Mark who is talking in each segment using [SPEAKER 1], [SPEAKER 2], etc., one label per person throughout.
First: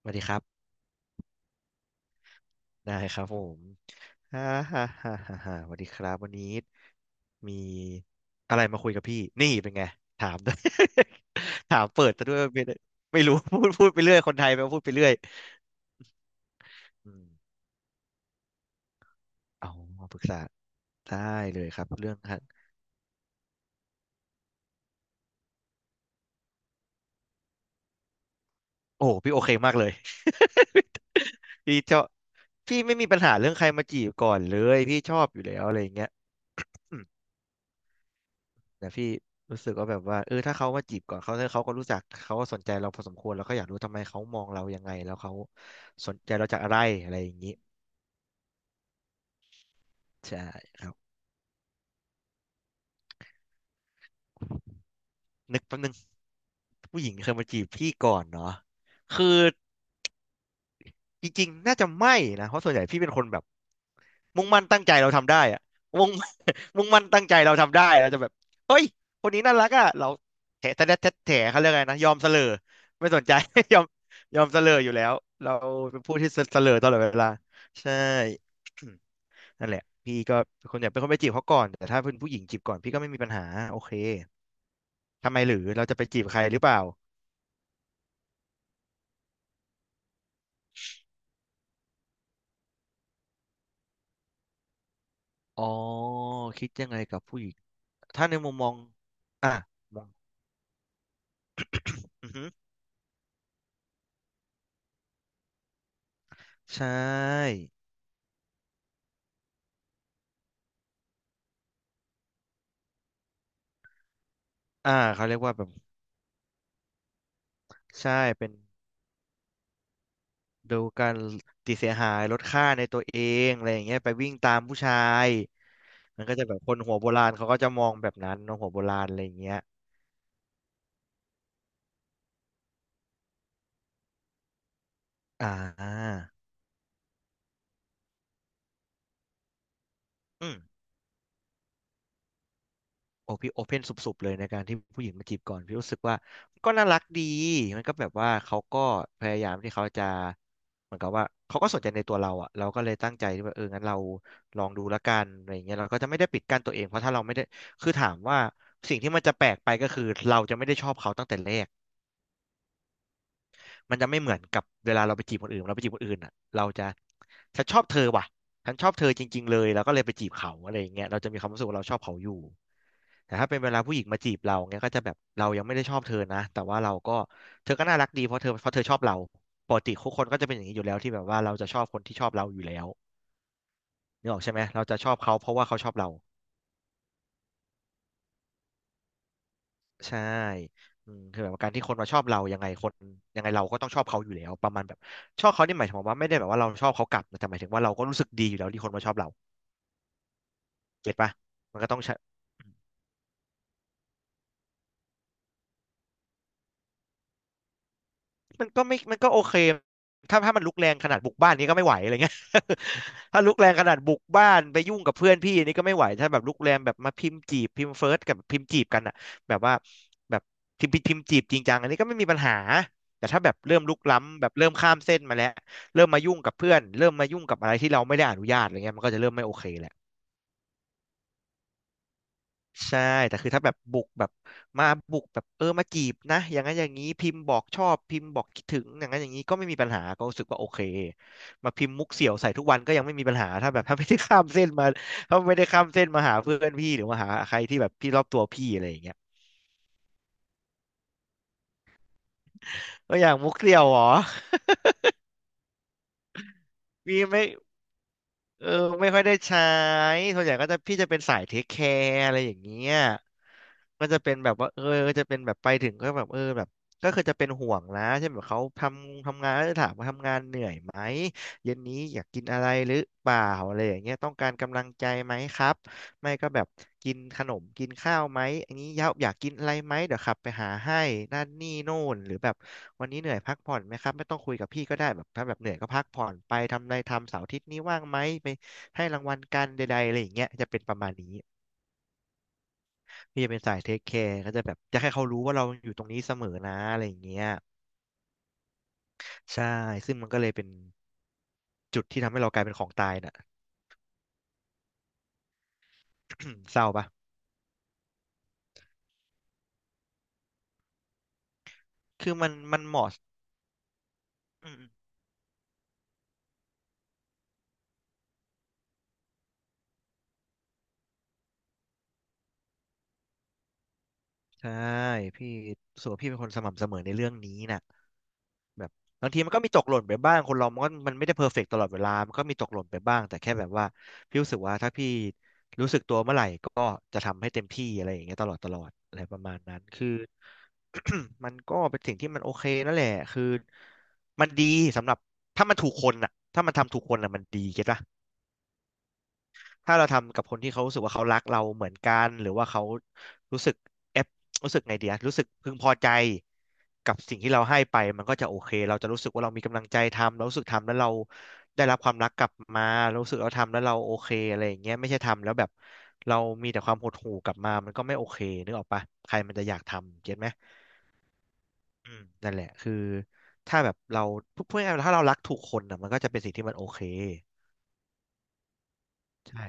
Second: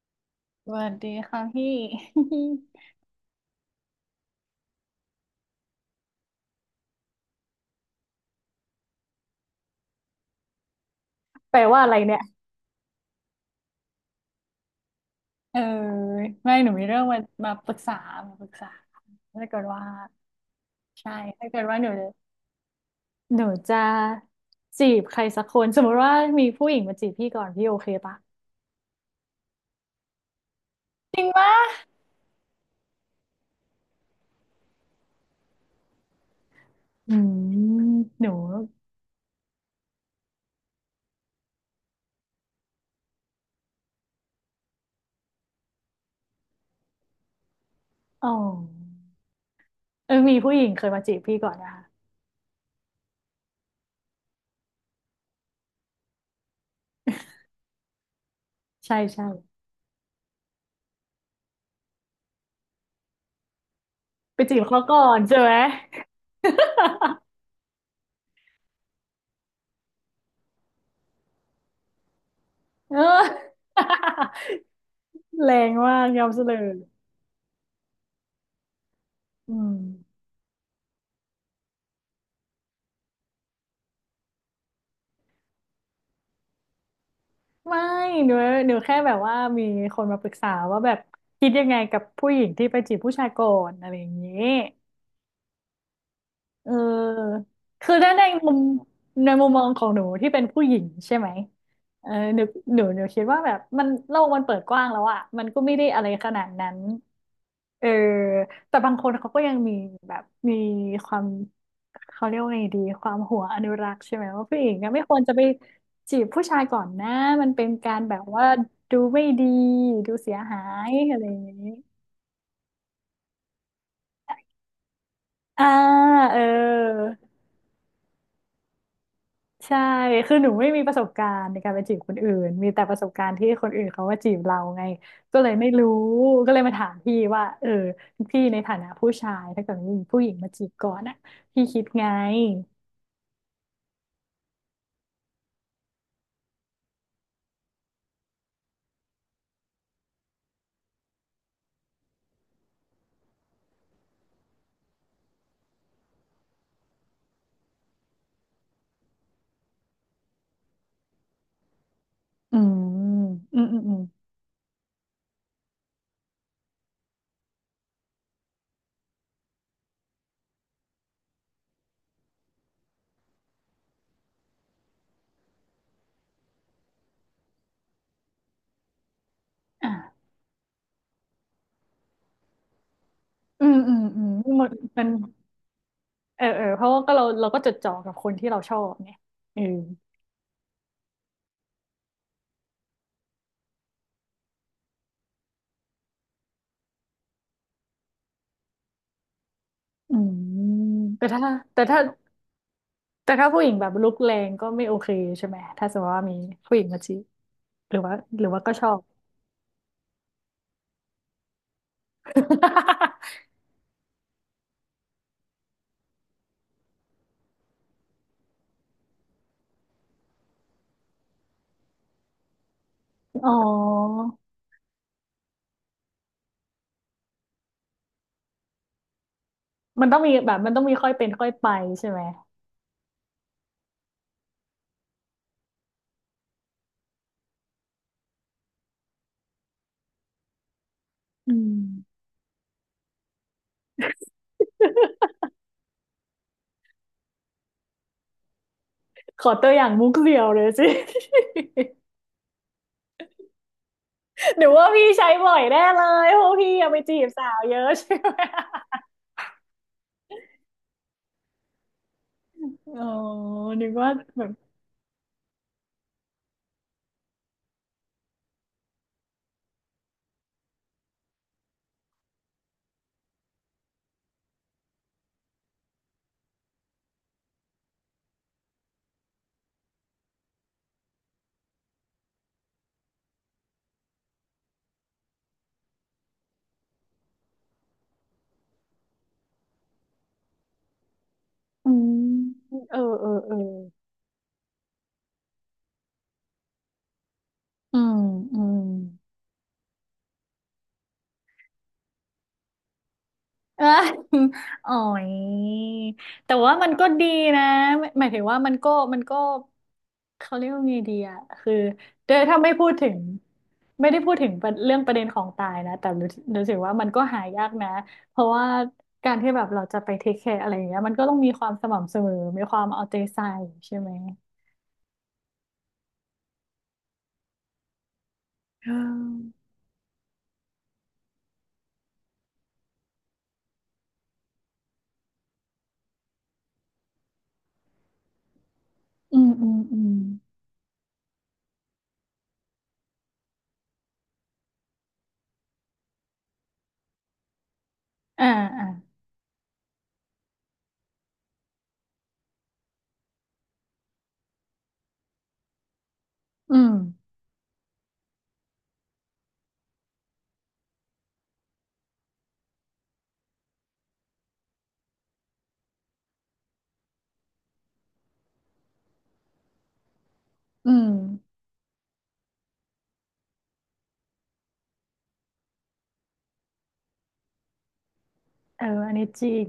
[SPEAKER 1] สวัสดีครับ
[SPEAKER 2] สวัสดีค่ะพี่
[SPEAKER 1] ได้ ครับผมฮ่าฮ่าฮ่าฮ่าฮ่าสวัสดีครับวันนี้มีอะไรมาคุยกับพี่นี่เป็นไงถาม ด้วย
[SPEAKER 2] แปล
[SPEAKER 1] ถา
[SPEAKER 2] ว่า
[SPEAKER 1] ม
[SPEAKER 2] อะไร
[SPEAKER 1] เปิด
[SPEAKER 2] เนี่ย
[SPEAKER 1] ซะด้วยไม่ได้ไม่รู้ พูดไปเรื่อยคนไทยไปพูดไปเรื่อย
[SPEAKER 2] เออไม่หนูมีเรื่อง
[SPEAKER 1] อื
[SPEAKER 2] มา
[SPEAKER 1] ม
[SPEAKER 2] ปรึกษามาปรึกษาถ้าเกิด
[SPEAKER 1] เอา
[SPEAKER 2] ว่า
[SPEAKER 1] มาปรึกษา
[SPEAKER 2] ใช่
[SPEAKER 1] ได้
[SPEAKER 2] ถ้าเกิ
[SPEAKER 1] เล
[SPEAKER 2] ด
[SPEAKER 1] ยค
[SPEAKER 2] ว่าห
[SPEAKER 1] รับ
[SPEAKER 2] นู
[SPEAKER 1] เรื่อง
[SPEAKER 2] จะ
[SPEAKER 1] ฮะ
[SPEAKER 2] หนูจะจีบใครสักคนสมมติว่ามีผู้หญิงมาจีบพี่ก่อนพี่โอเคปะ
[SPEAKER 1] โอ้พี่โอเคมากเลย
[SPEAKER 2] จริงปะ
[SPEAKER 1] พี่ชอบพี่ไม่มีปัญหาเรื่องใครมาจีบก่อนเลยพี่ชอบอยู่แล้วอะไรอย่างเงี้ย
[SPEAKER 2] อืมหนู
[SPEAKER 1] แต่พี่รู้สึกว่าแบบว่าเออถ้าเขามาจีบก่อนเขาก็รู้จักเขาก็สนใจเราพอสมควรแล้วก็อยากรู้ทำไมเขามองเรายังไงแล้วเขาสนใจเราจากอะไรอะไรอย่างนี้
[SPEAKER 2] อ๋อเออมี
[SPEAKER 1] ใช่
[SPEAKER 2] ผู้หญิง
[SPEAKER 1] ค
[SPEAKER 2] เค
[SPEAKER 1] รั
[SPEAKER 2] ย
[SPEAKER 1] บ
[SPEAKER 2] มาจีบพี่ก่อนนะคะ
[SPEAKER 1] นึกแป๊บนึงผู้หญิงเคยมาจีบพี่ก่อนเนาะ
[SPEAKER 2] ใช่ใช่
[SPEAKER 1] คือ จริงๆ น่าจะไม่นะ เพราะส่วนใหญ่พี่เป็นคนแบบ
[SPEAKER 2] ไป
[SPEAKER 1] มุ่ง
[SPEAKER 2] จี
[SPEAKER 1] มั่
[SPEAKER 2] บ
[SPEAKER 1] นตั้
[SPEAKER 2] เขา
[SPEAKER 1] งใจ
[SPEAKER 2] ก่อ
[SPEAKER 1] เรา
[SPEAKER 2] น
[SPEAKER 1] ทำ
[SPEAKER 2] ใช่
[SPEAKER 1] ได้
[SPEAKER 2] ไหม
[SPEAKER 1] อะมุ่ง มุ่งมั่นตั้งใจ เราทำได้เราจะแบบเฮ้ยคนนี้น่ารักอ่ะเราแถะแถะแถะแถะเขาเรียกไงนะยอมเสลอ
[SPEAKER 2] เ
[SPEAKER 1] ไม่สนใจ
[SPEAKER 2] ออ
[SPEAKER 1] ยอมยอมเสลออยู่แล้ว
[SPEAKER 2] แร
[SPEAKER 1] เรา
[SPEAKER 2] งมา
[SPEAKER 1] เป็น
[SPEAKER 2] ก
[SPEAKER 1] ผู้
[SPEAKER 2] ยอ
[SPEAKER 1] ที่
[SPEAKER 2] มเสล
[SPEAKER 1] เสลอ
[SPEAKER 2] ย
[SPEAKER 1] ตลอดเวลาใช่
[SPEAKER 2] อื
[SPEAKER 1] นั่นแห
[SPEAKER 2] ม
[SPEAKER 1] ละพี่ก็เป็นคนอยากเป็นคนไปจีบเขาก่อนแต่ถ้าเป็นผู้หญิงจีบก่อนพี่ก็ไม่มีปัญหาโอเคทำไมหรือเราจะไปจีบใครหรือเปล่า
[SPEAKER 2] ไม่หนูหนูแค่แบบว่ามีคนมาปรึกษาว่าแบบคิดยังไงกับผู้หญิงที่ไปจีบผู้ชายก่อนอะไรอย่างนี้
[SPEAKER 1] อ๋อ
[SPEAKER 2] เ
[SPEAKER 1] คิดยังไงกับผู้
[SPEAKER 2] ออ
[SPEAKER 1] หญิง
[SPEAKER 2] คือถ้าใน
[SPEAKER 1] ถ้าใน
[SPEAKER 2] มุ
[SPEAKER 1] มุม
[SPEAKER 2] ม
[SPEAKER 1] มอง
[SPEAKER 2] ในมุม
[SPEAKER 1] อ่ะ
[SPEAKER 2] มองของห
[SPEAKER 1] ม
[SPEAKER 2] นู
[SPEAKER 1] อง
[SPEAKER 2] ที่เป็นผู้หญิงใช่ไหมเออ
[SPEAKER 1] อือ
[SPEAKER 2] หนู
[SPEAKER 1] ฮึ
[SPEAKER 2] หนูหนูคิดว่าแบบมันโลกมันเปิดกว้างแล้วอะมันก็ไม่ได้อะไรขนาดนั้น
[SPEAKER 1] ใช่
[SPEAKER 2] เออแต่บางคนเขาก็ยังมีแบบมีความเขาเรียกว่าไงดีความหัวอนุรักษ์ใช่ไหมว่าผู้หญิงก็
[SPEAKER 1] อ่า
[SPEAKER 2] ไม่ควร
[SPEAKER 1] เขา
[SPEAKER 2] จะ
[SPEAKER 1] เรีย
[SPEAKER 2] ไป
[SPEAKER 1] กว่าแบบ
[SPEAKER 2] จีบผู้ชายก่อนนะมันเป็นการ
[SPEAKER 1] ใช่
[SPEAKER 2] แบบว่า
[SPEAKER 1] เป็น
[SPEAKER 2] ดูไม่ดีดูเสียหา
[SPEAKER 1] ดู
[SPEAKER 2] ย
[SPEAKER 1] การ
[SPEAKER 2] อะไรอย่างนี้
[SPEAKER 1] ติดเสียหายลดค่าในตัวเองอะไรอย่างเงี้ยไปวิ่งตามผู้ชาย
[SPEAKER 2] อ่า
[SPEAKER 1] มันก็
[SPEAKER 2] เอ
[SPEAKER 1] จะแบบคนหัวโบราณ
[SPEAKER 2] อ
[SPEAKER 1] เขาก็จะมองแบบนั้นเนอะหัวโบราณอะไรอย่างเงี้ย
[SPEAKER 2] ใช่ คือหนูไม่มีประสบการณ์ในการไปจีบคนอื่น มีแต่ประสบการณ์ที่คนอื่นเขาว่าจีบเราไงก็
[SPEAKER 1] อ่
[SPEAKER 2] เลยไม่รู้
[SPEAKER 1] า
[SPEAKER 2] ก็เลยมาถามพี่ว่าเออพี่ในฐานะผู้ชายถ้าเกิดมีผู้หญิงมา
[SPEAKER 1] อืม
[SPEAKER 2] จีบก่อนอ่ะพี่คิดไง
[SPEAKER 1] โอพี่โอเพนสุบๆเลยในการที่ผู้หญิงมาจีบก่อนพี่รู้สึกว่ามันก็น่ารักดีมันก็แบบว่าเขาก็พยายามที่เขาจะเหมือนกับว่าเขาก็สนใจในตัวเราอ่ะเราก็เลยตั้งใจที่ว่าเอองั้นเราลองดูละกันอะไรอย่างเงี้ยเราก็จะไม่ได้ปิดกั้นตัวเองเพราะถ้าเราไม่ได้คือถามว่าสิ่งที่มันจะแปลกไปก็คือเราจะไม่ได้ชอบเขาตั้งแต่แรก
[SPEAKER 2] อืมอืมอืมอื
[SPEAKER 1] มัน
[SPEAKER 2] ม
[SPEAKER 1] จะไม่เหมือนกับเวลาเราไปจีบคนอื่นเราไปจีบคนอื่นอ่ะเราจะฉันชอบเธอว่ะฉันชอบเธอจริงๆเลยแล้วก็เลยไปจีบเขาอะไรอย่างเงี้ยเราจะมีความรู้สึกว่าเราชอบเขาอยู่ แต่ถ้าเป็นเวลาผู้หญิงมาจีบเราเงี้ยก็จะแบบเรายังไม่ได้ชอบเธอนะแต่ว่าเราก็เธอก็น่ารักดีเพราะเธอชอบเราปก
[SPEAKER 2] อ่ะ
[SPEAKER 1] ติทุกคนก็จะเป็นอย่างนี้อยู่แล้วที่แบบว่าเราจะชอบคนที่ชอบเราอยู่แล้ว
[SPEAKER 2] อืมอืมอื
[SPEAKER 1] นึ
[SPEAKER 2] ม
[SPEAKER 1] กออกใช่ไห
[SPEAKER 2] ห
[SPEAKER 1] ม
[SPEAKER 2] มัน
[SPEAKER 1] เราจะ
[SPEAKER 2] มั
[SPEAKER 1] ช
[SPEAKER 2] น
[SPEAKER 1] อบเขาเพราะว่าเขาชอบเรา
[SPEAKER 2] เออเออเพราะว่าก็เราก็จดจ่อกับคนที่เราชอบไงเออ
[SPEAKER 1] ใช่อืมคือแบบการที่คนมาชอบเรายังไงคนยังไงเราก็ต้องชอบเขาอยู่แล้วประมาณแบบชอบเขานี่หมายถึงว่าไม่ได้แบบว่าเราชอบเขากลับนะแต่หมายถึงว่าเราก็รู้สึกดีอยู่แล้วที่คนมาชอบเรา
[SPEAKER 2] อืม
[SPEAKER 1] เก็ต
[SPEAKER 2] แต่
[SPEAKER 1] ปะ
[SPEAKER 2] ถ้า
[SPEAKER 1] มั
[SPEAKER 2] แต่
[SPEAKER 1] นก็ต้
[SPEAKER 2] ถ้า
[SPEAKER 1] องใช่
[SPEAKER 2] แต่ถ้าผู้หญิงแบบลุกแรงก็ไม่โอเคใช่ไหมถ้าสมมติว่ามีผู้หญิงมาจีบหรือว่า
[SPEAKER 1] มัน
[SPEAKER 2] ก็
[SPEAKER 1] ก็
[SPEAKER 2] ชอ
[SPEAKER 1] ไม่
[SPEAKER 2] บ
[SPEAKER 1] มันก็โอเคถ้ามันลุกแรงขนาดบุกบ้านนี้ก็ไม่ไหวอะไรเงี้ย ถ้าลุ กแรงขนาดบุกบ้านไปยุ่งกับเพื่อนพี่นี่ก็ไม่ไหวถ้าแบบลุกแรงแบบมาพิมพ์จีบพิมพ์เฟิร์สกับพิมพ์จีบกันอะแบบว่าแบบพิมพ์จีบจริงจังอันนี้ก็ไม่มีปัญหา แต่ถ้า
[SPEAKER 2] อ๋
[SPEAKER 1] แบบเริ่มลุก
[SPEAKER 2] อ
[SPEAKER 1] ล้ำแบบเริ่มข้ามเส้นมาแล้วเริ่มมายุ่งกับเพื่อนเริ่มมายุ่งกับอะไรที่เราไม่ได้อนุญาตอะไรเงี้ยมันก็จะเริ่มไม่โอเคแหละ
[SPEAKER 2] มันต้องมีแบบมันต้องมีค่อยเป็นค่อยไปใช่ไหม
[SPEAKER 1] ใช่แต่คือถ้าแบบบุกแบบมาบุกแบบเออมาจีบนะอย่างนั้นอย่างนี้พิมพ์บอกชอบพิมพ์บอกคิดถึงอย่างนั้นอย่างนี้ก็ไม่มีปัญหาก็รู้สึกว่าโอเค
[SPEAKER 2] อื
[SPEAKER 1] มา
[SPEAKER 2] ม
[SPEAKER 1] พิมพ์มุกเสี่ยวใส่ทุกวันก็ยังไม่มีปัญหาถ้าแบบ ถ้าไม่ได้ข้ามเส้นมาหาเพื่อนพี่หรือมาหาใครที่แบบพี่รอบตัวพี่อะไรอย่างเงี้ย
[SPEAKER 2] ขอตัวอย่างมุกเดียวเลยสิ
[SPEAKER 1] ก็อย่างมุกเสี่ยวเหรอ
[SPEAKER 2] หรือวว่าพี่ใช้บ่อยแน่เลยเพราะพี่เอะไป จี
[SPEAKER 1] มี
[SPEAKER 2] บ
[SPEAKER 1] ไหม
[SPEAKER 2] สาวเยอะใช่ไหม
[SPEAKER 1] เออไม่ค่อยได้ใช้ส่วนใหญ่ก็จะพี่จะเป็นสายเทคแคร์อะไรอย่างเงี้ย
[SPEAKER 2] อ๋อนึก
[SPEAKER 1] ก็
[SPEAKER 2] ว่า
[SPEAKER 1] จะเป็น
[SPEAKER 2] แบ
[SPEAKER 1] แบ
[SPEAKER 2] บ
[SPEAKER 1] บว่าเออก็จะเป็นแบบไปถึงก็แบบเออแบบก็คือจะเป็นห่วงนะเช่นแบบเขาทำงานแล้วถามว่าทำงานเหนื่อยไหมเย็นนี้อยากกินอะไรหรือเปล่าอะไรอย่างเงี้ยต้องการกำลังใจไหมครับ ไม่ก็แบบกินขนมกินข้าวไหมอันนี้ยาอยากกินอะไรไหมเดี๋ยวขับไปหาให้นั่นนี่โน่นหรือแบบวันนี้เหนื่อยพักผ่อนไหมครับไม่ต้องคุยกับพี่ก็ได้แบบถ้าแบบเหนื่อยก็พักผ่อนไปทำอะไรทำเสาร์อาทิตย์นี้ว่างไหมไปให้รางวัลกันใดๆอะไรอย่างเงี้ยจะเป็นประมาณนี้
[SPEAKER 2] อืมเออเออ
[SPEAKER 1] พี่จะ
[SPEAKER 2] เออ
[SPEAKER 1] เป็นสายเทคแคร์ก็จะแบบจะให้เขารู้ว่าเราอยู่ตรงนี้เสมอนะอะไรอย่างเงี้ย
[SPEAKER 2] อืมอืม
[SPEAKER 1] ใช่ซึ่งมันก็เลยเป็นจุดที่ทำให้เรากลายเป็นของตายน่ะ
[SPEAKER 2] เออ อ๋อยแต่ ว่า
[SPEAKER 1] เศ
[SPEAKER 2] มั
[SPEAKER 1] ร้า
[SPEAKER 2] นก็
[SPEAKER 1] ปะ
[SPEAKER 2] ดีนะหมายถึงว่ามันก็มันก็เขาเรียกว่าไงดีอะคือโด
[SPEAKER 1] คือ
[SPEAKER 2] ย
[SPEAKER 1] มัน
[SPEAKER 2] ถ้าไม่
[SPEAKER 1] มัน
[SPEAKER 2] พูด
[SPEAKER 1] เห
[SPEAKER 2] ถึ
[SPEAKER 1] มาะ
[SPEAKER 2] งไม่ได้พูดถึงประ
[SPEAKER 1] อื
[SPEAKER 2] เรื่อง
[SPEAKER 1] ม
[SPEAKER 2] ประเด็นของตายนะแต่รู้รู้สึกว่ามันก็หายากนะเพราะว่าการที่แบบเราจะไปเทคแคร์อะไรอย่างเงี้ยมันก็ต้องมีความสม่ำเสมอมีความเอาใจใส่ใช่ไหม
[SPEAKER 1] ๆใช่พี่รู้สึกว่าพี่เป็นคนสม่ำเสมอในเรื่องนี้น่ะ แบ
[SPEAKER 2] เ
[SPEAKER 1] บบางทีมั
[SPEAKER 2] ออ
[SPEAKER 1] นก็มีตกหล่นไปบ้างคนเรามันก็มันไม่ได้เพอร์เฟกต์ตลอดเวลามันก็มีตกหล่นไปบ้างแต่แค่แบบว่าพี่รู้สึกว่าถ้าพี่รู้สึกตัวเมื่อไหร่ก็จะทำให้เต็มที่อะไรอย่างเงี้ยตลอดตลอดอะไรป
[SPEAKER 2] อื
[SPEAKER 1] ระ
[SPEAKER 2] ม
[SPEAKER 1] มาณ
[SPEAKER 2] อืม
[SPEAKER 1] นั้น
[SPEAKER 2] อื
[SPEAKER 1] คือ
[SPEAKER 2] ม
[SPEAKER 1] มันก็เป็นสิ่งที่มันโอเคนั่นแหละคือมันดีสำหรับถ้ามันถูกคนอ่ะถ้ามันทำถูกคนอ่ะมันดีเก็ตปะ
[SPEAKER 2] อ่าอ่า
[SPEAKER 1] ถ้าเราทำกับคนที่เขารู้สึกว่าเขารักเราเหมือนกันหรือว่าเขารู้สึกเอฟรู้สึกไงเดียรู้สึกพึงพอใจ
[SPEAKER 2] อืม
[SPEAKER 1] กับสิ่งที่เราให้ไปมันก็จะโอเคเราจะรู้สึกว่าเรามีกำลังใจทำเรารู้สึกทำแล้วเราได้รับความรักกลับมาเรารู้สึกเราทำแล้วเราโอเคอะไรอย่างเงี้ยไม่ใช่ทำแล้วแบบเรามีแต่ความหดหู่กลับมามันก็ไม่โอเคนึกออกปะใครมันจะอยากทำเก็ตไหม
[SPEAKER 2] อืม
[SPEAKER 1] อืมนั่นแหละคือถ้าแบบเราพูดง่ายๆถ้าเรารักถูกคนอ่ะมันก็จะเป็นสิ่งที่มันโอเค
[SPEAKER 2] เอออันนี้จริ
[SPEAKER 1] ใช่
[SPEAKER 2] ง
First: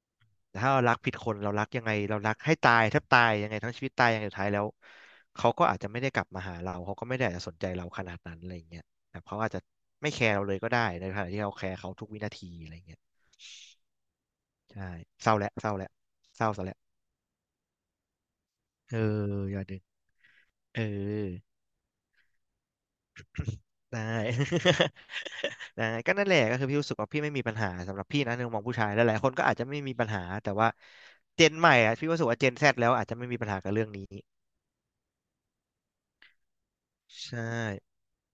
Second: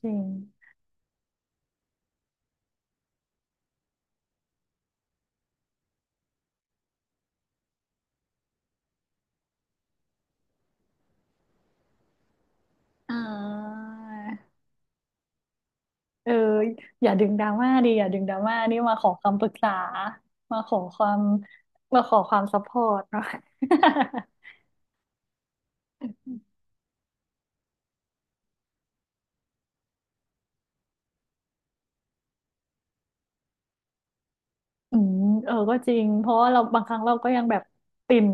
[SPEAKER 2] จริง
[SPEAKER 1] แต่ถ้าเรารักผิดคนเรารักยังไงเรารักให้ตายแทบตายยังไงทั้งชีวิตตายอย่างสุดท้ายแล้วเขาก็อาจจะไม่ได้กลับมาหาเราเขาก็ไม่ได้อาจจะสนใจเราขนาดนั้นอะไรอย่างเงี้ยแบบเขาอาจจะไม่แคร์เราเลยก็ได้ในขณะที่เราแคร์เขาทุกวินาทีอะไรอย่างเงี้ย
[SPEAKER 2] อ่า
[SPEAKER 1] ใช่เศร้าแล้วเศร้าแล้ว
[SPEAKER 2] เออ
[SPEAKER 1] เศร้าซะแล้ว
[SPEAKER 2] อย่าดึงดราม่าดิอย่าดึงดราม่านี่
[SPEAKER 1] เอ
[SPEAKER 2] มา
[SPEAKER 1] อ
[SPEAKER 2] ขอคำปรึก
[SPEAKER 1] อย่า
[SPEAKER 2] ษา
[SPEAKER 1] ดึง
[SPEAKER 2] มาข
[SPEAKER 1] เอ
[SPEAKER 2] อ
[SPEAKER 1] อ
[SPEAKER 2] ความมาขอความซัพพอร์ตเนาะ
[SPEAKER 1] ได้ ได้ก็นั่นแหละก็คือพี่รู้สึกว่าพี่ไม่มีปัญหาสำหรับพี่นะในมุมมองผู้ชายหลายๆคนก็อาจจะไม่มีปัญหาแต่ว่าเจนใหม่อะพี่รู้สึกว่าเจนแซดแล้วอาจจะไม่มีปัญหากับเรื่องนี้
[SPEAKER 2] อืมเออก็จริงเพราะว่าเราบางครั้งเราก็
[SPEAKER 1] ใช่
[SPEAKER 2] ยังแบบติด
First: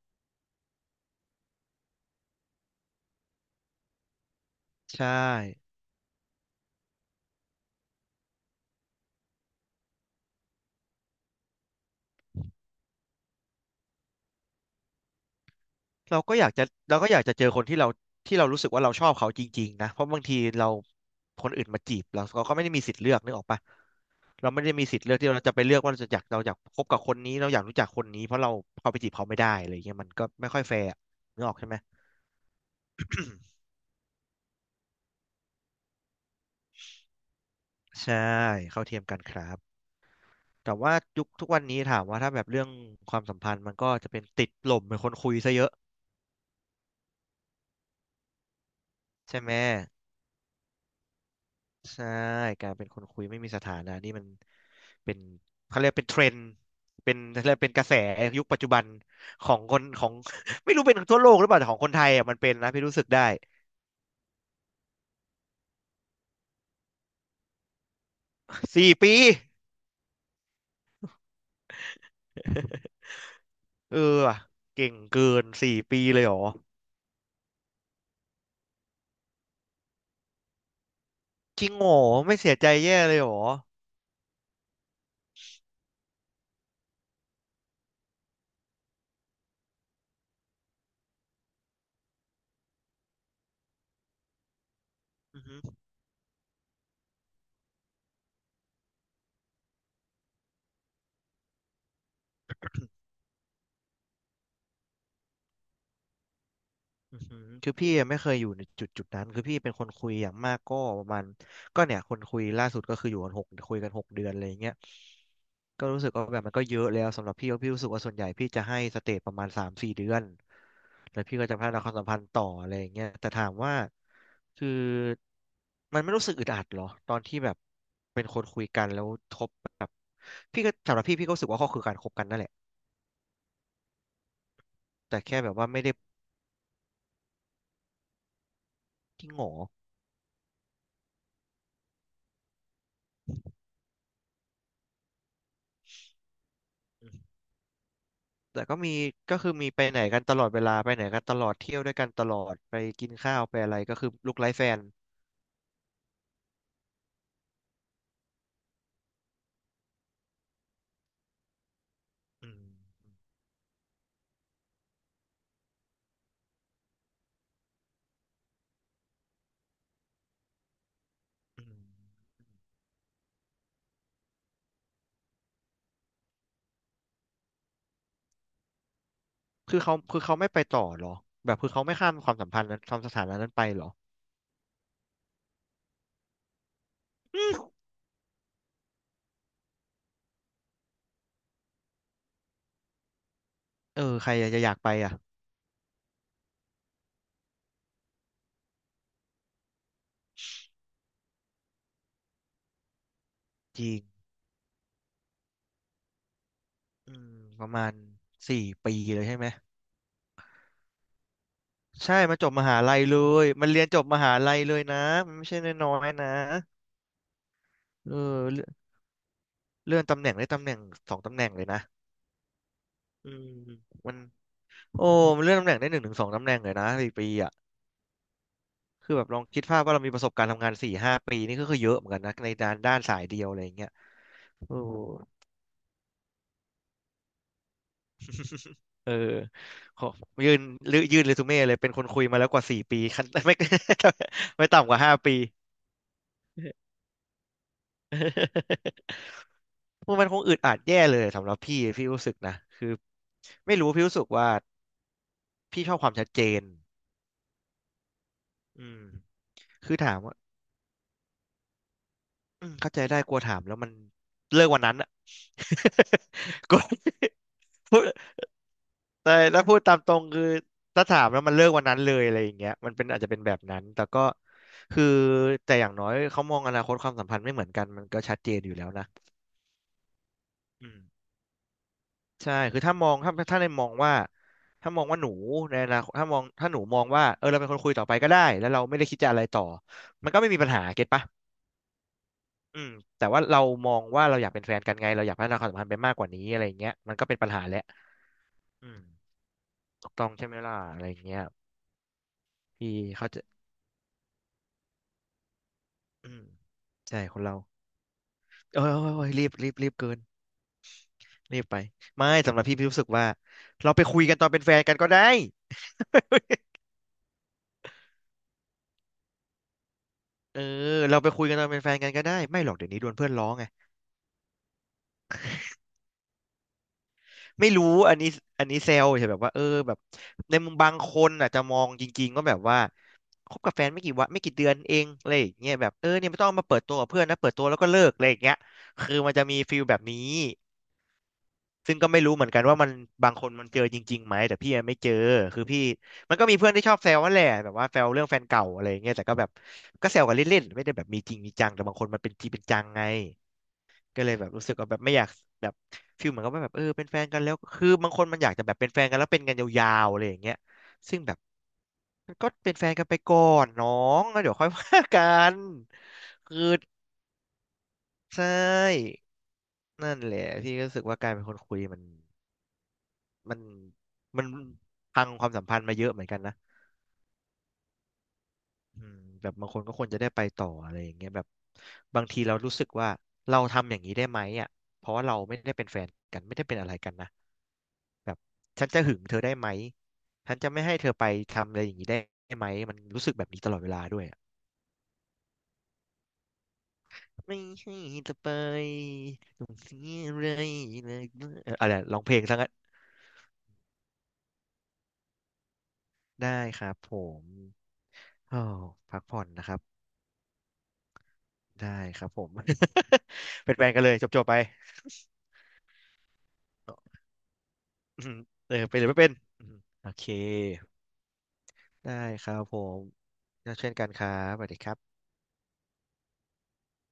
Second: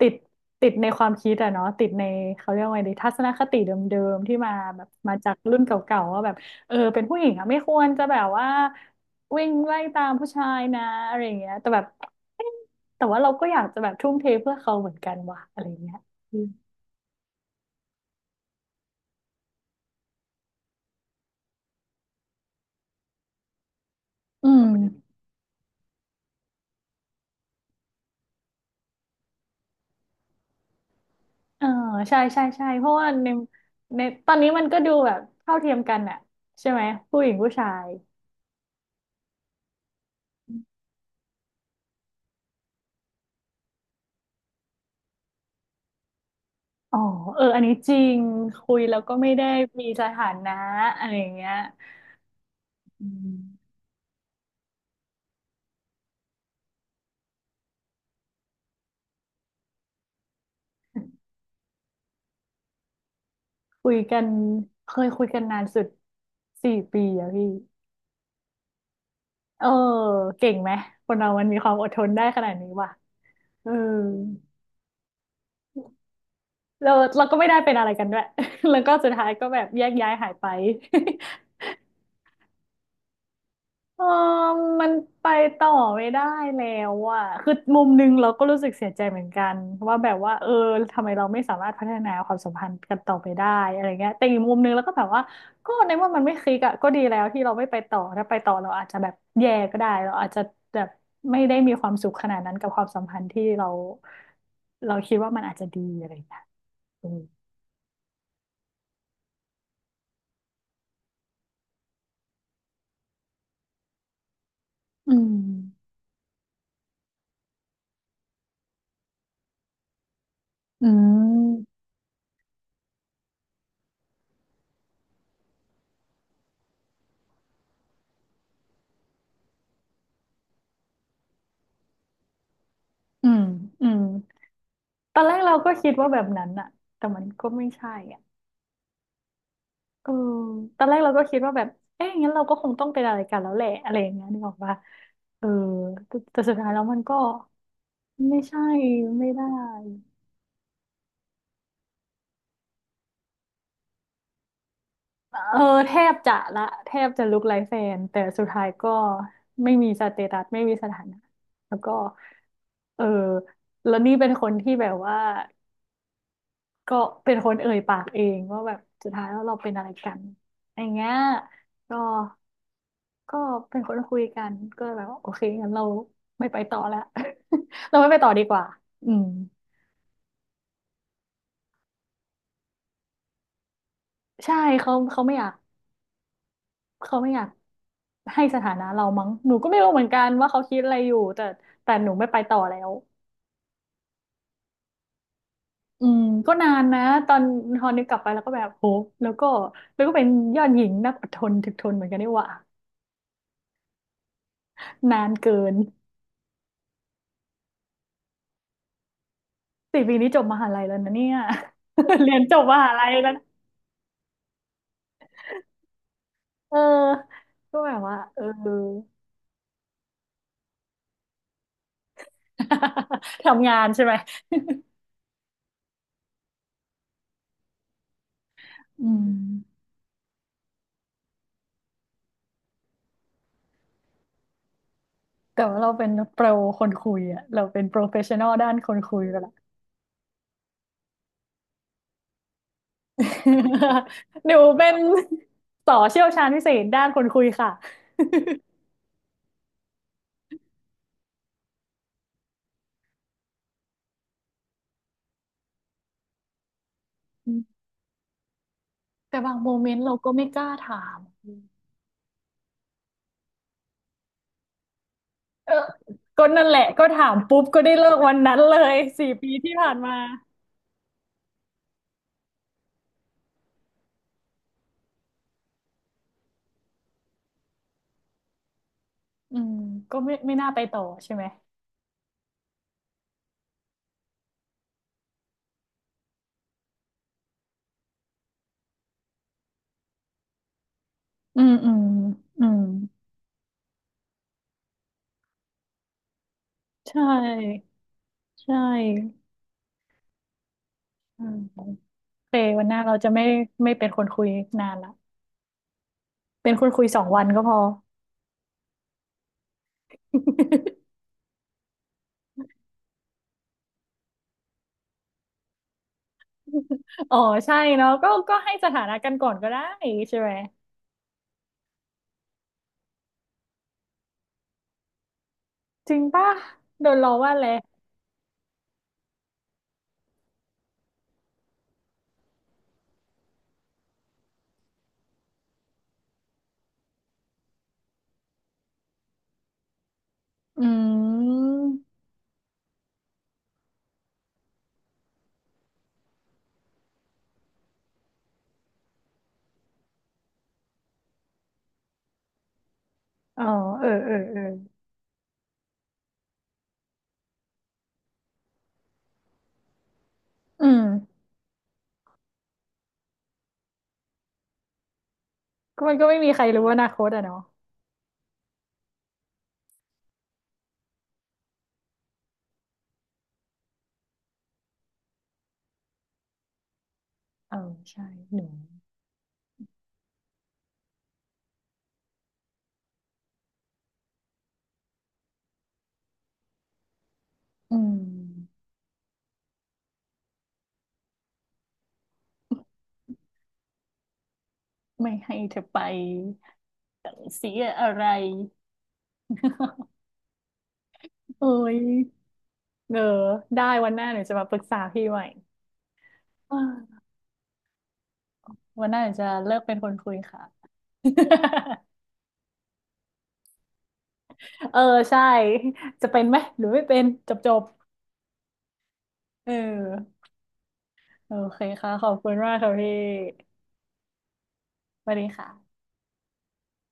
[SPEAKER 2] ติดติดในความคิดอะเนาะติดในเขาเรียกว่าไงดีทัศนคติเดิมๆที่มาแบบ
[SPEAKER 1] ใช่
[SPEAKER 2] มาจากรุ่นเก่าๆว่าแบบเออเป็นผู้หญิงอะไม่ควรจะแบบว่าวิ่งไล่ตามผู้ชายนะอะไรอย่างเงี้ยแต่แบบเอ๊ะแต่ว่าเราก็อยากจะแบบทุ่มเทเพื่อเขาเหมือนกันว่ะอะไรอย่างเงี้ย
[SPEAKER 1] เราก็อยากจะเราก็อยากจะเจอคนที่เราที่เรารู้สึกว่าเราชอบเขาจริงๆนะเพราะบางทีเราคนอื่นมาจีบเราเราก็ไม่ได้มีสิทธิ์เลือกนึกออกปะ
[SPEAKER 2] อื
[SPEAKER 1] เราไม่
[SPEAKER 2] ม
[SPEAKER 1] ได้มีสิทธิ์เลือกที่เราจะไปเลือกว่าเราจะอยากเราอยากคบกับคนนี้เราอยากรู้จักคนนี้เพราะเราเขาไปจีบเขาไม่ได้อะไรเงี้ยมันก็ไม่ค่อยแฟร์อะนึกออก
[SPEAKER 2] เออ
[SPEAKER 1] ใช่ไหม
[SPEAKER 2] ใช่ใช่ใช่เพราะว่าในตอนนี้มันก็ดูแบบเท่าเทียมกันน่ะใช่ไหมผู้หญิงผู้ชาย
[SPEAKER 1] ใช่เข้าเทียมกันครับแต่ว่ายุคทุกวันนี้ถามว่าถ้าแบบเรื่องความสัมพันธ์มันก็จะเป็นติดหล่มเป็นคนคุยซะเยอะ
[SPEAKER 2] อ๋อเอออันนี้จริงคุยแล้วก็ไม่
[SPEAKER 1] ใช่
[SPEAKER 2] ได้
[SPEAKER 1] ไหม
[SPEAKER 2] มีสถานะอะไรอย่างเงี้ย
[SPEAKER 1] ใช่การเป็นคน
[SPEAKER 2] อื
[SPEAKER 1] คุยไม่มีส
[SPEAKER 2] ม
[SPEAKER 1] ถานะนี่มันเป็นเขาเรียกเป็นเทรนด์เป็นเขาเรียกเป็นกระแสยุคปัจจุบันของคนของ ไม่รู้เป็นทั่วโลกหรือเปล่าแต่ของคนไทยอ่ะมันเป็นนะพี่รู้สึกได้
[SPEAKER 2] คุยกันเคยคุยกันนานสุดสี่ปีอะพี่
[SPEAKER 1] สี่ปี
[SPEAKER 2] เออเก่งไหมคนเรามันมีความอดทนได้ขนาดนี้ว่ะ เออ
[SPEAKER 1] เออว่ะเก่งเกินสี่ปีเลยเหรอ
[SPEAKER 2] เราเราก็ไม่ได้เป็นอะไรกันด้วย แล้วก็สุดท้ายก็แบบแยกย้ายหายไป
[SPEAKER 1] จริงเหรอไม่เสียใจแย่เลยเหรอ
[SPEAKER 2] เออมันไปต่อไม่ได้แล้วอ่ะคือมุมหนึงเราก็รู้สึกเสียใจเหมือนกันว่าแบบว่าเออทำไมเราไม่สามารถพัฒนาความสัมพันธ์กันต่อไปได้อะไรเงี้ยแต่อีกมุมหนึงเราก็แบบว่า
[SPEAKER 1] อือหือ
[SPEAKER 2] ก็ในเมื่อมันไม่คลิกอ่ะก็ดีแล้วที่เราไม่ไปต่อถ้าไปต่อเราอาจจะแบบแย่ก็ได้เราอาจจะแบบไม่ได้มีความสุขขนาดนั้นกับความสัมพันธ์ที่เราเราคิดว่ามันอาจจะดีอะไรเงี้ยอื
[SPEAKER 1] อื
[SPEAKER 2] ม
[SPEAKER 1] อหือคือพี่ไม่เคยอยู่ในจุดจุดนั้นคือพี่เป็นคนคุยอย่างมากก็ประมาณก็เนี่ยคนคุยล่าสุดก็คืออยู่กันหกคุยกัน6 เดือนอะไรอย่างเงี้ย
[SPEAKER 2] อื
[SPEAKER 1] ก็
[SPEAKER 2] ม
[SPEAKER 1] รู้สึกว่าแบบมันก็เยอะแล้วสำหรับพี่ก็พี่รู้สึกว่าส่วนใหญ่พี่จะให้สเตจประมาณ3-4 เดือน
[SPEAKER 2] อื
[SPEAKER 1] แล้วพี่ก็จะพั
[SPEAKER 2] ม
[SPEAKER 1] ฒนาความสัมพันธ์ต่ออะไรอย่างเงี้ยแต่ถามว่าคือมันไม่รู้สึกอึดอัดเหรอตอนที่แบบเป็นคนคุยกันแล้วทบแบบพี่ก็สำหรับพี่พี่ก็รู้สึกว่าก็คือการคบกันนั่นแหละ
[SPEAKER 2] อืมอืมต
[SPEAKER 1] แต่
[SPEAKER 2] อนแร
[SPEAKER 1] แค่
[SPEAKER 2] ก
[SPEAKER 1] แบ
[SPEAKER 2] เรา
[SPEAKER 1] บว่า
[SPEAKER 2] ก็
[SPEAKER 1] ไม่
[SPEAKER 2] คิ
[SPEAKER 1] ได้
[SPEAKER 2] ดว่าแบบนั้นอ่ะแต่มันก็ไม่ใช่อ่ะ
[SPEAKER 1] ที่หงอ
[SPEAKER 2] เออตอนแรกเราก็คิดว่าแบบเอ๊ะงั้นเราก็คงต้องเป็นอะไรกันแล้วแหละอะไรอย่างเงี้ยนึกออกปะเออแต่แต่สุดท้ายแล้วมันก็ไม่
[SPEAKER 1] แต่
[SPEAKER 2] ใช่
[SPEAKER 1] ก็มี
[SPEAKER 2] ไม่
[SPEAKER 1] ก็
[SPEAKER 2] ได้
[SPEAKER 1] คือมีไปไหนกันตลอดเวลาไปไหนกันตลอดเที่ยวด้วยกันตลอดไปกินข้าวไปอะไรก็คือลูกไร้แฟน
[SPEAKER 2] เออแทบจะละแทบจะลุกไลฟ์แฟนแต่สุดท้ายก็ไม่มีสเตตัสไม่มีสถานะแล้วก็
[SPEAKER 1] อืม
[SPEAKER 2] เออแล้วนี่เป็นคนที่แบบว่าก็เป็นคนเอ่ยปากเองว่าแบบสุดท้ายแล้วเราเป็นอะไรกันอย่างเงี้ย
[SPEAKER 1] อืม
[SPEAKER 2] ก็ ก็เป็นคนคุยกันก็แบบว่าโอเคงั้นเราไม่ไปต่อแล้ว เราไม่ไปต่อดีกว่าอืม
[SPEAKER 1] คือเขาไม่ไปต่อเหรอแบบคือเขาไม่ข้ามความสัมพันธ์นั้นความสถานะนั้นไปเหรอ
[SPEAKER 2] ใช่เขาไม่อยากเขาไม่อ
[SPEAKER 1] อื
[SPEAKER 2] ยาก
[SPEAKER 1] ม
[SPEAKER 2] ให้สถานะเรามั้งหนูก็ไม่รู้เหมือนกันว่าเขาคิดอะไรอยู่แต่แต่หนูไม่ไปต่อแล้ว
[SPEAKER 1] เออใครจะอยากไปอ่ะ
[SPEAKER 2] อืมก็นานนะตอนตอนนี้กลับไปแล้วก็แบบโหแล้วก็แล้วก็เป็นยอดหญิงนักอดทนถึกทนเหมือนกันนี่หว่า
[SPEAKER 1] จริง
[SPEAKER 2] นานเกิน
[SPEAKER 1] อืมประมาณสี่ปีเลยใช่ไหม
[SPEAKER 2] สี่ปีนี้จบมหาลัยแล้วนะเนี่ย
[SPEAKER 1] ใช่
[SPEAKER 2] เรี
[SPEAKER 1] มั
[SPEAKER 2] ย
[SPEAKER 1] น
[SPEAKER 2] น
[SPEAKER 1] จบ
[SPEAKER 2] จบ
[SPEAKER 1] ม
[SPEAKER 2] ม
[SPEAKER 1] หา
[SPEAKER 2] หา
[SPEAKER 1] ลัย
[SPEAKER 2] ลัย
[SPEAKER 1] เล
[SPEAKER 2] แล้วนะ
[SPEAKER 1] ยมันเรียนจบมหาลัยเลยนะมันไม่ใช่น้อยๆนะ
[SPEAKER 2] เออก็แบบ
[SPEAKER 1] เออ
[SPEAKER 2] ว่าเออ
[SPEAKER 1] เลื่อนเลื่อนตำแหน่งได้ตำแหน่งสองตำแหน่งเลยนะอื ม
[SPEAKER 2] ทำงานใช่ไหม
[SPEAKER 1] มัน โอ้มันเลื่อนตำแหน่งได้หนึ่งถึงสองตำแหน่งเลยนะสี่ปีอ่ะ
[SPEAKER 2] อื
[SPEAKER 1] คือแบบ
[SPEAKER 2] ม
[SPEAKER 1] ลองคิดภาพว่าเรามีประสบการณ์ทำงานสี่ห้าปีนี่ก็คือเยอะเหมือนกันนะในด้านสายเดียวอะไรอย่างเงี้ยโอ้
[SPEAKER 2] แต่ว่าเราเป็นโปรคนคุยอะเราเป็นโปรเฟชชั่นอลด้านคน
[SPEAKER 1] เออ
[SPEAKER 2] คุยไปละ
[SPEAKER 1] ขอยื่นลือยื่นเรซูเม่เลยเป็นคนคุยมาแล้วกว่าสี่ปีคัน ไม่
[SPEAKER 2] หนู
[SPEAKER 1] ไม่
[SPEAKER 2] เป็
[SPEAKER 1] ต่ำก
[SPEAKER 2] น
[SPEAKER 1] ว่าห้าปี
[SPEAKER 2] ต่อเชี่ยวชาญพิเศษด้านคนคุยค่ะ
[SPEAKER 1] มันคงอึดอัดแย่เลยสำหรับพี่รู้สึกนะคือไม่รู้พี่รู้สึกว่าพี่ชอบความชัดเจน
[SPEAKER 2] อืม
[SPEAKER 1] อืม
[SPEAKER 2] แต่บางโมเม
[SPEAKER 1] คื
[SPEAKER 2] น
[SPEAKER 1] อ
[SPEAKER 2] ต์เรา
[SPEAKER 1] ถาม
[SPEAKER 2] ก็
[SPEAKER 1] ว่า
[SPEAKER 2] ไม่กล้าถาม
[SPEAKER 1] อืมเข้าใจได้กลัวถามแล้วมันเลิกวันนั้นอะ
[SPEAKER 2] เออก็นั่น
[SPEAKER 1] ก
[SPEAKER 2] แห
[SPEAKER 1] ลั
[SPEAKER 2] ละ
[SPEAKER 1] ว
[SPEAKER 2] ก็ถามปุ๊บก็ได้
[SPEAKER 1] พูด
[SPEAKER 2] เลิกวันนั้นเลยสี่
[SPEAKER 1] แต่
[SPEAKER 2] ปี
[SPEAKER 1] ถ้า
[SPEAKER 2] ที่
[SPEAKER 1] พูด
[SPEAKER 2] ผ่า
[SPEAKER 1] ตา
[SPEAKER 2] น
[SPEAKER 1] มต
[SPEAKER 2] มา
[SPEAKER 1] รงคือถ้าถามแล้วมันเลิกวันนั้นเลยอะไรอย่างเงี้ยมันเป็นอาจจะเป็นแบบนั้นแต่ก็คือแต่อย่างน้อยเขามองอนาคตความสัมพันธ์ไม่เหมือนกันมันก็ชัดเจนอยู่แล้วนะ
[SPEAKER 2] อืมก็ไม่น่าไป
[SPEAKER 1] อื
[SPEAKER 2] ต่อ
[SPEAKER 1] ม
[SPEAKER 2] ใช่ไหม
[SPEAKER 1] ใช่คือถ้าในมองว่าถ้ามองว่าหนูในอนาคตถ้าหนูมองว่าเออเราเป็นคนคุยต่อไปก็ได้แล้วเราไม่ได้คิดจะอะไรต่อมันก็ไม่มีปัญหาเก็ตปะ
[SPEAKER 2] อืมอืมอืม
[SPEAKER 1] อืมแต่ว่าเรามองว่าเราอยากเป็นแฟนกันไงเราอยากพัฒนาความสัมพันธ์ไปมากกว่านี้อะไรอย่างเงี้ยมัน
[SPEAKER 2] ใช่
[SPEAKER 1] ก็เป็นปัญหาแหละ
[SPEAKER 2] ใช
[SPEAKER 1] อืม
[SPEAKER 2] ่
[SPEAKER 1] ถูกต้องใช่ไหมล่ะอะไรอย่างเงี้
[SPEAKER 2] อื
[SPEAKER 1] ย
[SPEAKER 2] ม เควัน
[SPEAKER 1] พี่
[SPEAKER 2] หน้าเรา
[SPEAKER 1] เขา
[SPEAKER 2] จะไม่เป็นคนคุยนานละ
[SPEAKER 1] อืม
[SPEAKER 2] เป็นคนคุยส
[SPEAKER 1] ใช่
[SPEAKER 2] อง
[SPEAKER 1] ค
[SPEAKER 2] วั
[SPEAKER 1] น
[SPEAKER 2] น
[SPEAKER 1] เรา
[SPEAKER 2] ก็พอ
[SPEAKER 1] เอ้ยรีบเกิน รีบไปไม่สำหรับพี่รู้สึกว่าเราไปคุยกันตอนเป็นแฟนกันก็ได้
[SPEAKER 2] อ๋อใช่เนาะก็ก็ให้สถานะกันก่อนก็ได้ใช่ไหม
[SPEAKER 1] เออเราไปคุยกันตอนเป็นแฟนกันก็ได้ไม่หรอกเดี๋ยวนี้โดนเพื่อนล้อไง
[SPEAKER 2] จริงป่ะโดนล้อว่าอะไร
[SPEAKER 1] ไม่รู้อันนี้เซลใช่แบบว่าเออแบบในมุมบางคนอาจจะมองจริงๆก็แบบว่าคบกับแฟนไม่กี่วันไม่กี่เดือนเองอะไรอย่างเงี้ยแบบเออเนี่ยไม่ต้องเอามาเปิดตัวกับเพื่อนนะเปิดตัวแล้วก็เลิกอะไรอย่างเงี้ยคือมันจะมีฟีลแบบนี้
[SPEAKER 2] อืม
[SPEAKER 1] ซึ่งก็ไม่รู้เหมือนกันว่ามันบางคนมันเจอจริงๆไหมแต่พี่อะไม่เจอคือพี่มันก็มีเพื่อนที่ชอบแซวนั่นแหละแบบว่าแซวเรื่องแฟนเก่าอะไรอย่างเงี้ยแต่ก็แบบก็แซวกันเล่นๆไม่ได้แบบมีจริงมีจังแต่บางคนมันเป็นจริงเป็นจังไง
[SPEAKER 2] อ๋อเออ
[SPEAKER 1] ก็เล
[SPEAKER 2] เอ
[SPEAKER 1] ย
[SPEAKER 2] อ
[SPEAKER 1] แบบ
[SPEAKER 2] เออ
[SPEAKER 1] รู้สึกว่าแบบไม่อยากแบบฟีลเหมือนกับว่าแบบเออเป็นแฟนกันแล้วคือบางคนมันอยากจะแบบเป็นแฟนกันแล้วเป็นกันยาวๆอะไรอย่างเงี้ย
[SPEAKER 2] อืม
[SPEAKER 1] ซึ่งแบบมันก็เป็นแฟนกันไปก่อนน้องแล้วเดี๋ยวค่อยว่ากัน
[SPEAKER 2] ก็มันก็ไม่มี
[SPEAKER 1] คือ
[SPEAKER 2] ใครรู้อนาคตอะเนาะ
[SPEAKER 1] ใช่นั่นแหละพี่ก็รู้สึกว่าการเป็นคนคุยมันมันพังความสัมพันธ์มาเยอะเหมือนกันนะ
[SPEAKER 2] เออใช่หนู
[SPEAKER 1] อืมแบบบางคนก็ควรจะได้ไปต่ออะไรอย่างเงี้ยแบบบางทีเรารู้สึกว่าเราทำอย่างนี้ได้ไหมอ่ะเพราะว่าเราไม่ได้เป็นแฟนกันไม่ได้เป็นอะไรกันนะ
[SPEAKER 2] อืม
[SPEAKER 1] แบบฉันจะหึงเธอได้ไหมฉันจะไม่ให้เธอไปทำอะไรอย่างนี้ได้ไหมมันรู้สึกแบบนี้ตลอดเวลาด้วยอะ
[SPEAKER 2] ไม่ให้เธอไป
[SPEAKER 1] ไม่
[SPEAKER 2] เสีย
[SPEAKER 1] ให้
[SPEAKER 2] อะไร
[SPEAKER 1] เธอไปต้องเสีย อะไรเลย
[SPEAKER 2] โอ้
[SPEAKER 1] เอออะไร
[SPEAKER 2] ย
[SPEAKER 1] ร้องเพลงซะงั้น
[SPEAKER 2] เออได้วันหน้าหนูจะมาปรึกษาพี่ใหม่
[SPEAKER 1] ได้
[SPEAKER 2] อ่
[SPEAKER 1] ครับผ
[SPEAKER 2] า
[SPEAKER 1] มอ้าว
[SPEAKER 2] วันห
[SPEAKER 1] พั
[SPEAKER 2] น้า
[SPEAKER 1] ก
[SPEAKER 2] หนู
[SPEAKER 1] ผ่อ
[SPEAKER 2] จะ
[SPEAKER 1] นนะค
[SPEAKER 2] เลิ
[SPEAKER 1] รับ
[SPEAKER 2] กเป็นคนคุยค่ะ
[SPEAKER 1] ได้ ครับผม เป็นแฟนกันเลยจบๆไป
[SPEAKER 2] เออใช่ จะเป็นไหมหรือไม่เป็นจบจบ
[SPEAKER 1] อืมเออเป็นหรือไม่เป็น อื
[SPEAKER 2] เอ
[SPEAKER 1] มโอเค
[SPEAKER 2] อโอเคค่ะ
[SPEAKER 1] ได้
[SPEAKER 2] ขอบ
[SPEAKER 1] ค
[SPEAKER 2] คุณ
[SPEAKER 1] รับ
[SPEAKER 2] มา
[SPEAKER 1] ผ
[SPEAKER 2] กค่ะ
[SPEAKER 1] ม
[SPEAKER 2] พี่
[SPEAKER 1] เช่นกันครับสวัสดีครับ
[SPEAKER 2] สวัสดีค่ะ